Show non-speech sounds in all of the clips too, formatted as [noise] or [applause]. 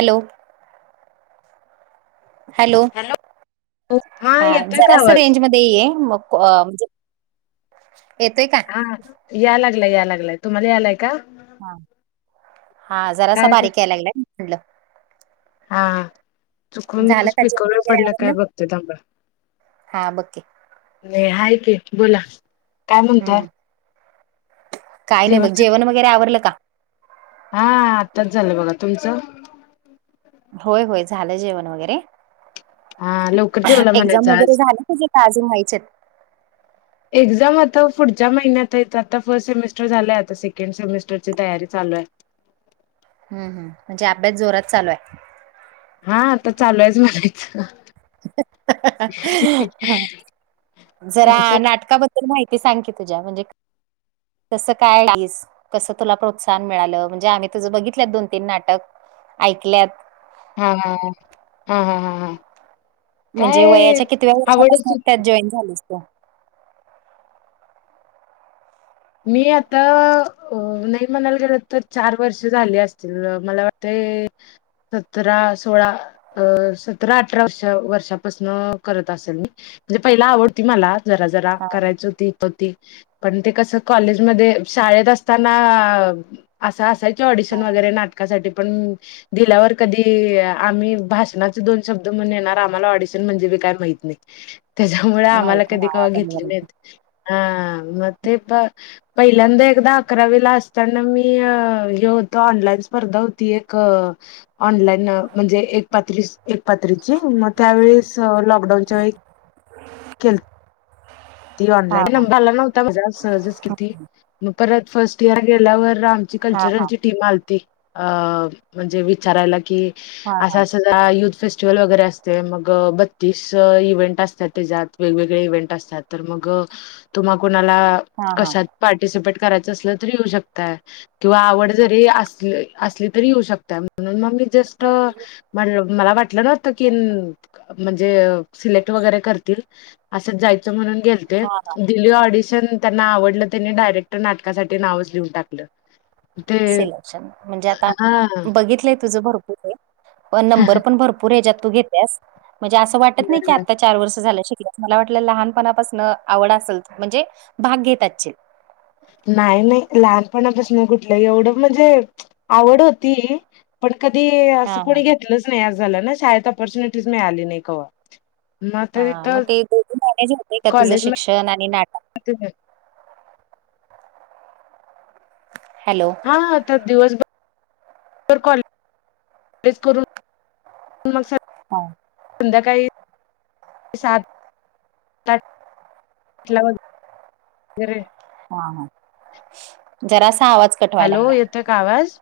Hello. Hello,, हा येतोय का जरासं आवाज रेंज मध्ये ते ए मग,, येतय काय? हां यां लागलांय यां लागलांय तुम्हांला आलांय कां- हां हां जरांसा बारीक यायंला लागंला म्हटलं - आं चुकूंन झालं का स्पीकरं जेवण वरं वगैरे पडलां कां आवरलं कायं बघते थांबा हा बघ की - नाहीं आहे की बोलां कायं म्हणतोय- कायं नांय बघं जेवणं वगैरें आवरलं कां? हां आत्ताचं झालं बघां तुमचं- होयं होयं झालंय जेवणं वैगेरें - हा लवकर जेवला एक्झांम म्हणायचं वगैरें आज झाली तुझे कां अजूंन व्हांयचेत आहे तं- एक्झांम आंता पुढच्यां महिन्यांत आहेतं आंता फर्स्ट सेमिस्टर झालंय आंता सेकंड सेमिस्टरची तयारी चालूं आहे. हम्मं हम्मं म्हणजे अभ्यास जोरांत चालूं आहे. हां आंता चालूं आहेचं म्हणायचं - हं हं हं तुमचे जरां नाटकां बद्दल - माहिती सांग की तुझ्यां म्हणजे कसं कायं आलिस- कसं तुलां प्रोत्साहन मिळालं म्हणजे आम्हीं तुझं बघितल्यांत दोन-तीन नाटकं ऐकल्यांत- हां हां हां हां म्हणजे वयांच्या कितव्यां वर्षापासंन आवडच त्यांत जॉईन झालीस तूं - मी आंता अं नाहीं म्हणांयला गेलो तरं चार वर्ष झाली असतील मलां वाटतं - सतरा-सोळा अं सतरा अठरा वर्ष वर्षापासंन करतं असलं मी म्हणजे पहिला आवडती मलां- जरां जरां हा करांयची होती ती पणं ते कसं - कॉलेजमध्यें शाळेंत असतांना. असं असायचं की ऑडिशन वगैरें नाटकांसाठी पणं. दिल्यांवर कधीं आम्हीं भाषणांचे दोन शब्दं म्हणूंन येणारं आम्हांला ऑडिशन म्हणजे कायं? माहित नाहीं. त्यांच्यामुळे माहित आम्हांला आहे. कधीं हा कवां बरोबर घेतली आहे नाहीं की. हां मंग ते प. पहिल्यांदा एकदां अकरावीेला असतांना मी हे होतो ऑनलाईन.. स्पर्धा होती एक.. ऑनलाईन म्हणजे एक पात्री एक पात्रीची मगं त्यांवेळेस लॉकडाऊनच्यां वेळी.. केलती हा ऑनलाईन नं हा. भरंला नव्हतां माझां सहंज किती मंग परंत फर्स्ट इयंर गेल्यांवर आमची हा कल्चरलं हा. ची टीम आं. ते अं म्हणजे विचारांयला की हा असं हा. असं.. आं युंथ फेस्टिव्हल वगैरें असते मगं बत्तीस इव्हेंट असतांत. तेजांत वेगवेगळे इव्हेंट असतांत तरं मंग तुम्हांला कोणांला हा हा. कशा.. पार्टिसिपेट करायचं असलं तरी येऊं शकतांय. किंवा आवडतं जरी असं असली तरी येऊं शकतां म्हणूंन मंग मी जस्टं म्हं.. मलां वाटलं नव्हतं की म्हणजे सिलेक्टं वगैरें करं.. असं जायचं म्हणूंन गेलते. हा हा. दिली ऑडिशन त्यांना आवडलं त्यांनी डायरेक्टर नाटकांसाठी नावंच लिहूंन टाकलं. ते सिलेक्शंन म्हणजे आंता हा बघितलंय तुझं भरंपूर आहे व नंबर पणं भरंपूर. पुरेच्यांत तूं घेतल्यांस म्हणजे असं वाटतं नाहीं की आंता चार वर्ष झालं शिकल्यास.. मलां वाटलं लहांन पणांपासंन आवडतं असेल म्हणजे भांग घेतं असचील नाहीं नाहीं लहांन पणांपासूंन कुठलंही एवढं म्हणजे आवडं होती. पणं कधीं हा असं हा. कोणी घेतलंच नाहीं आं झालं नां शाळेंत ऑपॉर्च्युनिटीज मिळांली नाहीं कां? हां मंग ते दो मनेजे होते कां तुझं शिक्षणं आणि नाटकं. होते त्यांत हॅलो, हा आता दिवसभर. दिवसबर कॉलेज कॉलेज करून मग सग.. हा, संध्याकाळी सात आठ. लावत जरे, हा ह जरासा आवाज. कट व्हायला हॅलो लागलाय. येतोय का आवाज?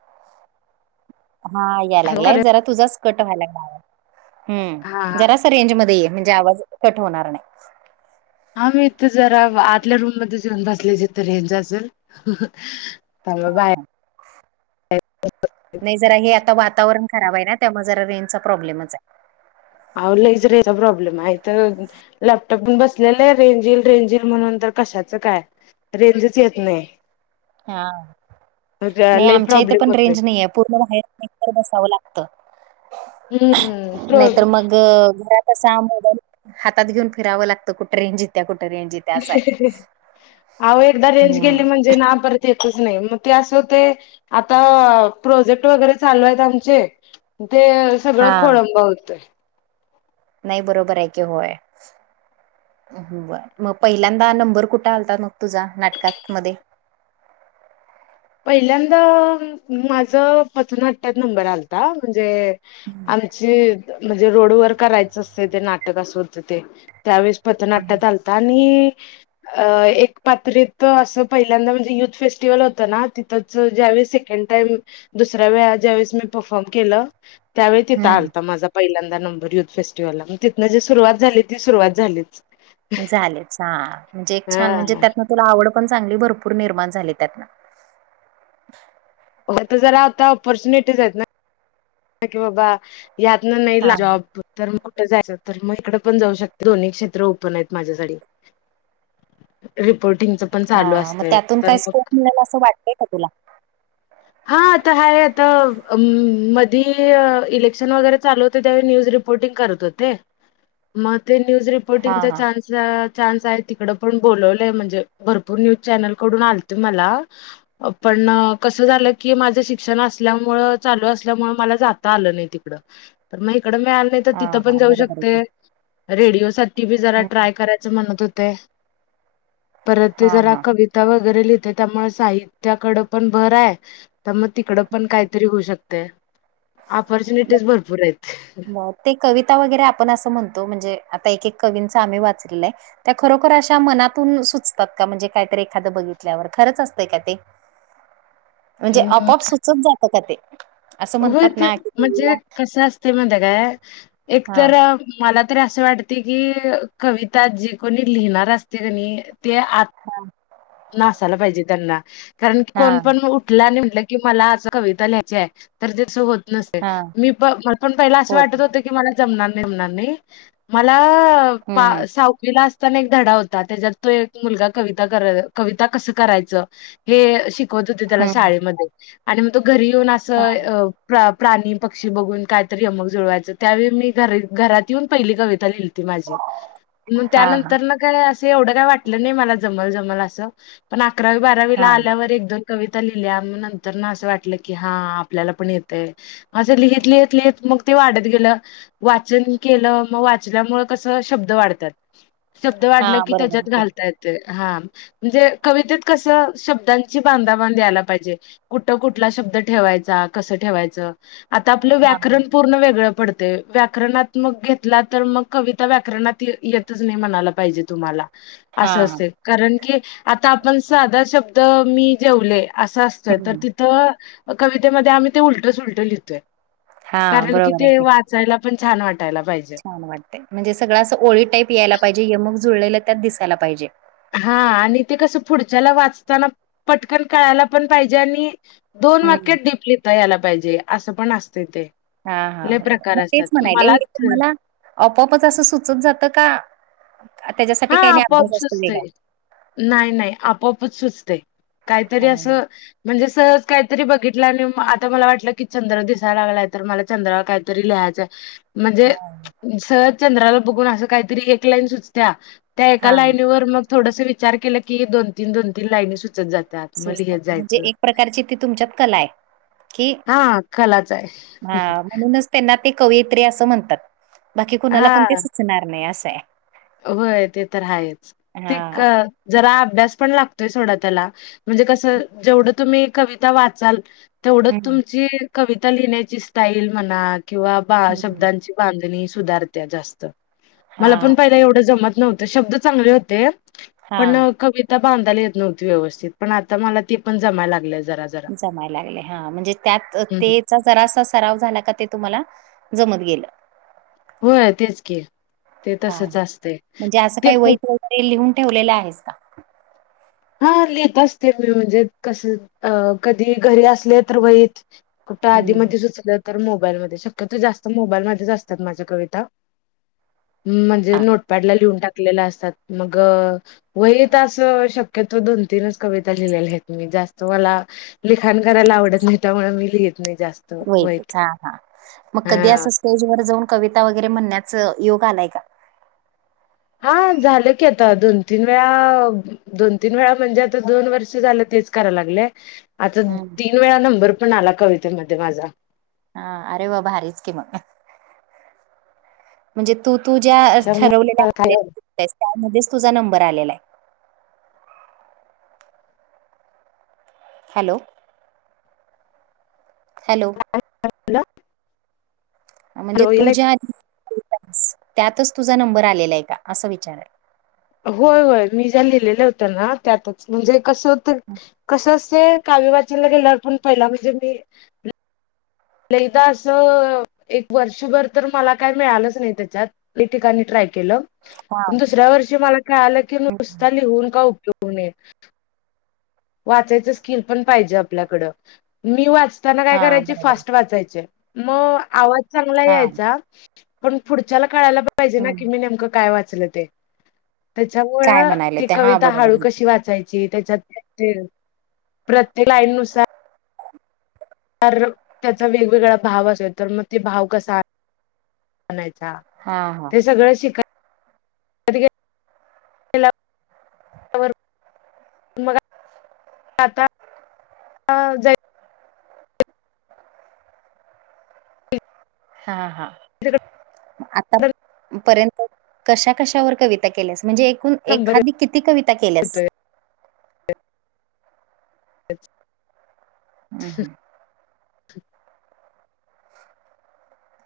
हा याय लागलाय जरा तुझाच कट व्हायला हा लागलय हा जरासा, रेंज मध्ये म्हणजे आवाज कट होणार नाही. हा मी इथ जरा आतल्या रूम मध्ये येऊन बसले ह असेल. आलो बाहेर, नाही जरा हे आता वातावरण खराब आहे ना त्यामुळे जरा रेंजचा प्रॉब्लेमच आहे. आहो लयच रेंजचा प्रॉबलेम हाय इथ, लॅपटॉप घेऊन बसलेलं रेंज रेंज म्हणून तर कशाचं काय? रेंजच येत नाही. हा नाही लई आमच्या इथे प्रॉब्लेम पण होतोय रेंज नाही आहे. पूर्ण बाहेर कुठं तर बसावं लागत हम्म प्रो नाहीतर मग घरात. कसा मोबाईल हातात घेऊन फिरावं लागतं कुठें रेंज येतीया कुठ रेंज येतीया. आहों एकदा रेंज गेली हम्म म्हणजे ना पर.. येतच नाही मग ते असं ते आता प्रोजेक्ट वगैरे चालू आहेत आमचे. ते हा सगळं खोळंब होतंय. नाही बरोबर की होय. मग पहिल्यांदा नंबर कुठं आलता मग तुझा नाटकामध्ये, पहिल्यांदा माझ पथनाट्यात नंबर आलाता म्हणजे? आमचे म्हणजे रोडवर करायचं असते ते नाटक अस होतं ते, त्यावेळेस पथनाट्यात आल! आणि अ एक पात्रित असं पहिल्यांदा म्हणजे युथ फेस्टिवल होतं ना? तिथंच ज्यावेळेस सेकंड टाईम दुसऱ्या वेळा ज्यावेळेस मी परफॉर्म केलं. त्यावेळी तिथ हम्म आलता माझा? पहिल्यांदा नंबर युथ फेस्टिव्हलला मग तिथं जी सुरुवात झाली ती सुरुवात झालीच. झालेच ह म्हणजे एक हा छान म्हणजे त्यातन तुला आवड पण चांगली भरपूर निर्माण झाली त्यातन? हो तर जरा होता ऑपॉर्च्युनिटीज आहेत की यातन नाही हा जॉब, तर मग कुठं तर मग इकडे पण जाऊ शकते दोन्ही क्षेत्र आहेत माझ्यासाठी, रिपोर्टिंगचा, हां, मग त्यातून काय स्कोप मिळेल असं वाटतय का तुला, हा आता आहे आता म, धी इलेक्शन वगैरे चालू होते त्यावे न्यूज रिपोर्टिंग वगरे करत होते. मग ते न्यूज हा रिपोर्टिंगचा हा चान्स, चान्स आहे तिकड पण बोलवलं म्हणजे भरपूर न्यूज चॅनल कडून आलते मला? पण कसं झालं की माझं शिक्षण असल्यामूळ, चालू असल्यामुळे? मला जात आलं नाही तिकड तर मग इकडं मिळालं नाही तर हा तिथं हा पण जाऊ बरोबर आहे की शकते. रेडिओ साठी बी जरा हम्म, ट्राय करायचं म्हणत होते. परत ते हा जरा हा. कविता वगैरे लिहिते त्यामुळे साहित्याकडं पण भर आहे. तर मग तिकडं पण कायतरी होऊ शकते. ऑपॉर्च्युनिटीज भरपूर आहेत. ते कविता वगैरे आपण असं म्हणतो म्हणजे आता एक एक कवींच आम्ही वाचलेलंय. त्या खरोखर अशा मनातून सुचतात का म्हणजे काहीतरी एखादं बघितल्यावर खरंच असतंय का ते? म्हणजे अ आपोआप सुचत जात का ते? असं होय, म्हणतात ते ना की म्हणजे टीव्हीला कसं असते माहिती आहे का हा एकतर.. मला तरी असं वाटते की कविता जे कोणी लिहिणार असते कणी ते आ.... हां! नासायला पाहिजे त्यांना कारण की हा कोण पण उठला आणि म्हट की मला अस कविता लिहायची आहे तर तेसं होत नसेल हा मी प मला पण पहिला असं वाटत होत की.... मला जमणार बीमणार नाही, मला हम्म हम्म साहविला आस धडा होता त्याच्यात तो एक मुलगा कविता कस करायच हे श शिकवत होते त्याला हम्म. शाळेमध्ये आणि मग तो घरी येऊन हा असं अ प्राणी पक्षी बघून कायतरी यमक जुळवायचं त्यावेळी मी घरी घरात येऊन पहिली कविता लिहिली. माझी मग हा त्यानंतर ना काय असं एवढं काय वाटलं नाही मला जमल जमल असं.. पण अकरावी बारावी ला हा आल्यावर एक दोन कविता लिहिल्या नंतर ना असं वाटलं की हां आपल्याला पण येतय. असं लिहित लिहीत मग ते वाढत गेलं. वाचन केलं मग वाचल्यामुळे कसं शब्द वाढतात. शब्द हा वाढला की बरोबर आहे त्याच्यात घालता येतय हां. म्हणजे कवितेत कस शब्दांची बांधाबांधी यायला पाहिजे. कुठ कुठला शब्द ठेवायचा कसं ठेवायचं आता आपलं हा व्याकरण पूर्ण वेगळं पडतं. ते व्याकरणात मग घेतला तर मग कविता व्याकरणात येतच नाही म्हणाला पाहिजे तुम्हाला. हा असं असत, कारण की आता आपण साधा शब्द मी जेवले असं तर हम्म तिथं कवितेमध्ये आम्ही ते उलट सुलटं लिहतोय. हा कारण कि बरोबर आहे. ते वाचायला छान वाटायला पाहिजे. छान वाटतं, म्हणजे असं ओळी टाईप यायला पाहिजे यमग जुळलेलं त्यात दिसायला पाहिजे. हां, आणि ते कसं पुढच्याला वाचताना पटकन कळायला पण पाहिजे आणि..... दोन हम्म. वाक्यांत डीप लिता यायला पाहिजे असं पण असतं ते. हा हा लय प्रकार मग असतात तेच म्हणाले हे मलाच तुम्हाला आपपच असं सुचत जातं का त्याच्यासाठी हा काही नाही आपोआप अभ्यास असतो सुचतंय. वेगळा. नाही नाही आपोपच सुचते काहीतरी हां असं म्हणजे सहज काहीतरी बघितलं आणि आता मला वाटलं की चंद्र दिसायला लागलाय तर मला चंद्र काय तरी लिहायचं म्हणजे हां, सहज चंद्राला बघून असं काहीतरी एक लाईन सुचत्या त्या एका हां. लाईनीवर मग थोडसं विचार केलं की दोन तीन दोन तीन लाईनी सुचत जातात. मग तात. लिहत म्हणजे जायचं. एक प्रकारची ती तुमच्यात कला आहे. की हा कलाच आहे. हां म्हणूनच त्यांना ते कवयित्री असं म्हणतात. बाकी कुणाला पण ते सुचणार नाही असं आहे. व्हय ते तर आहेच ते हां का जरा अभ्यास पण लागतोय सोडा त्याला म्हणजे कसं जेवढं तुम्ही कविता वाचाल तेवढंच हम्म. तुमची कविता लिहिण्याची स्टाईल म्हणा किंवा बा हम्म शब्दांची बांधणी सुधारत्या जास्त मला हां पण पहिला एवढं जमत नव्हतं शब्द चांगले होते. पण हां कविता बांधयला येत नव्हती व्यवस्थित पण आता मला ती पण जमायला लागले जरा जरा. जमायला लागले. हा म्हणजे त्यात हं, ते जरासा सराव झाला का ते तुम्हाला जमत गेलं. होय तेच कि ते तसचं असते. ते खूप ते लिहून ठेवलेले आहेस का. हा लीहीत असते मी म्हणजे कसं अ कधी घरी असले तर वहीत. कुठं हम्म. आधीमधी सुचलं तर मोबाईलमध्ये. शक्यतो जास्त मोबाईल मध्येचं असतात माझ्या कविता. म्हणजे हा नोटपॅडला लिहून टाकलेला असतात. मग वहीत असं शक्यतो दोन तीनच कविता लिहिलेल्यायेत मी. जास्त मला लिखाण करायला आवडत नाही. त्यामुळे मी लिहीत नाही जास्त वहीत वहीतच हा हा. मग कधी हा असं स्टेज वर जाऊन कविता वगैरे म्हणण्याच योग आलाय का? हा झालं की आता. दोन तीन वेळा दोन तीन वेळा म्हणजे आता दोन वर्ष झाले तेच करा लागले. आता हम्म. तीन वेळा नंबर पण आला कवितेमध्ये माझा. हा अरे वा भारीच की म. म्हणजे तू तुझ्या ठरवलेला त्यामुळं काय हॅलो [unintelligible] त्यामध्येचं तुझा नंबर आलेलाय? हॅलो. हॅलो. [unintelligible] म्हणजे तुझ्या [unintelligible] त्यातच तुझा नंबर आलेलाय का? असं विचारा होय होय मी ज्या लिहिलेल्या होत्याना त्यातच. म्हणजे कसं होत. कसं असते. काल वाचाला गेल्यावर पण पहिला म्हणजे मी लहिता असं, एक वर्षभर तर मला कायं मिळालंच नाही त्याच्यात. लई ठिकाणी ट्राय केलं. हा दुसऱ्या वर्षी मला कळालं की, हम्म नुसता लिहून का उपयोग नये. वाचायचं स्किल पण पाहिजे आपल्याकडं. मी वाचताना काय हा करायची बरोबर फास्ट वाचायचे. मग आवाज चांगला हा यायचा. पण पुढच्याला काळाला पाहिजे ना हम्म की मी नेमकं काय वाचलं ते. काय त्याच्यामुळं म्हणायले ती ते हा कविता हळू बरोबर कशी वाचायची. त्याच्यात तिळ प्रत्येक लाईन नुसार तर त्याचा वेगवेगळा भाव असेल. तर म ते भाव कसा आनायचा. हा. हा. हे सगळं शिकत [unintelligible] मग आ आता [unintelligible] हा हा. तिकडं आता पर्यंत कशा कशावर कविता केल्यास? म्हणजे एकूण नंबर एखादी किती कविता केल्यास? येतोय. हम्म हम्म.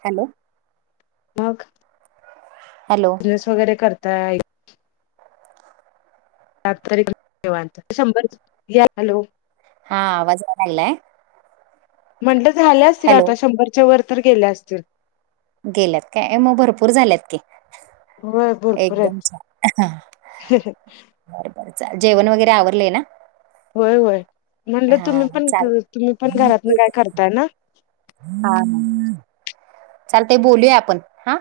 हॅलो. मग? हॅलो. प्रेस वगैरे करताय. सात तारीख शंभर हॅलो [unintelligible] हा आवाज यायलागलाय? म्हंणलं झाल्या असतील हॅलो, आता. शंभरच्या वर तर गेल्या असतील. गेल्यात काय? मग भरपूर झाल्यात की. होय भरपूर एकदम आहेत. छान. बर बर चाल. जेवण वगैरे आवरलेय ना? होय होय. म्हणलं हां, तुम्ही पण, चालेल. तुम्ही पण घरातन काय करताय ना? हा. चालतंय बोलूया आपण हां.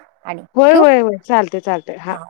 होय, होय, होय, चालतंय चाल हा.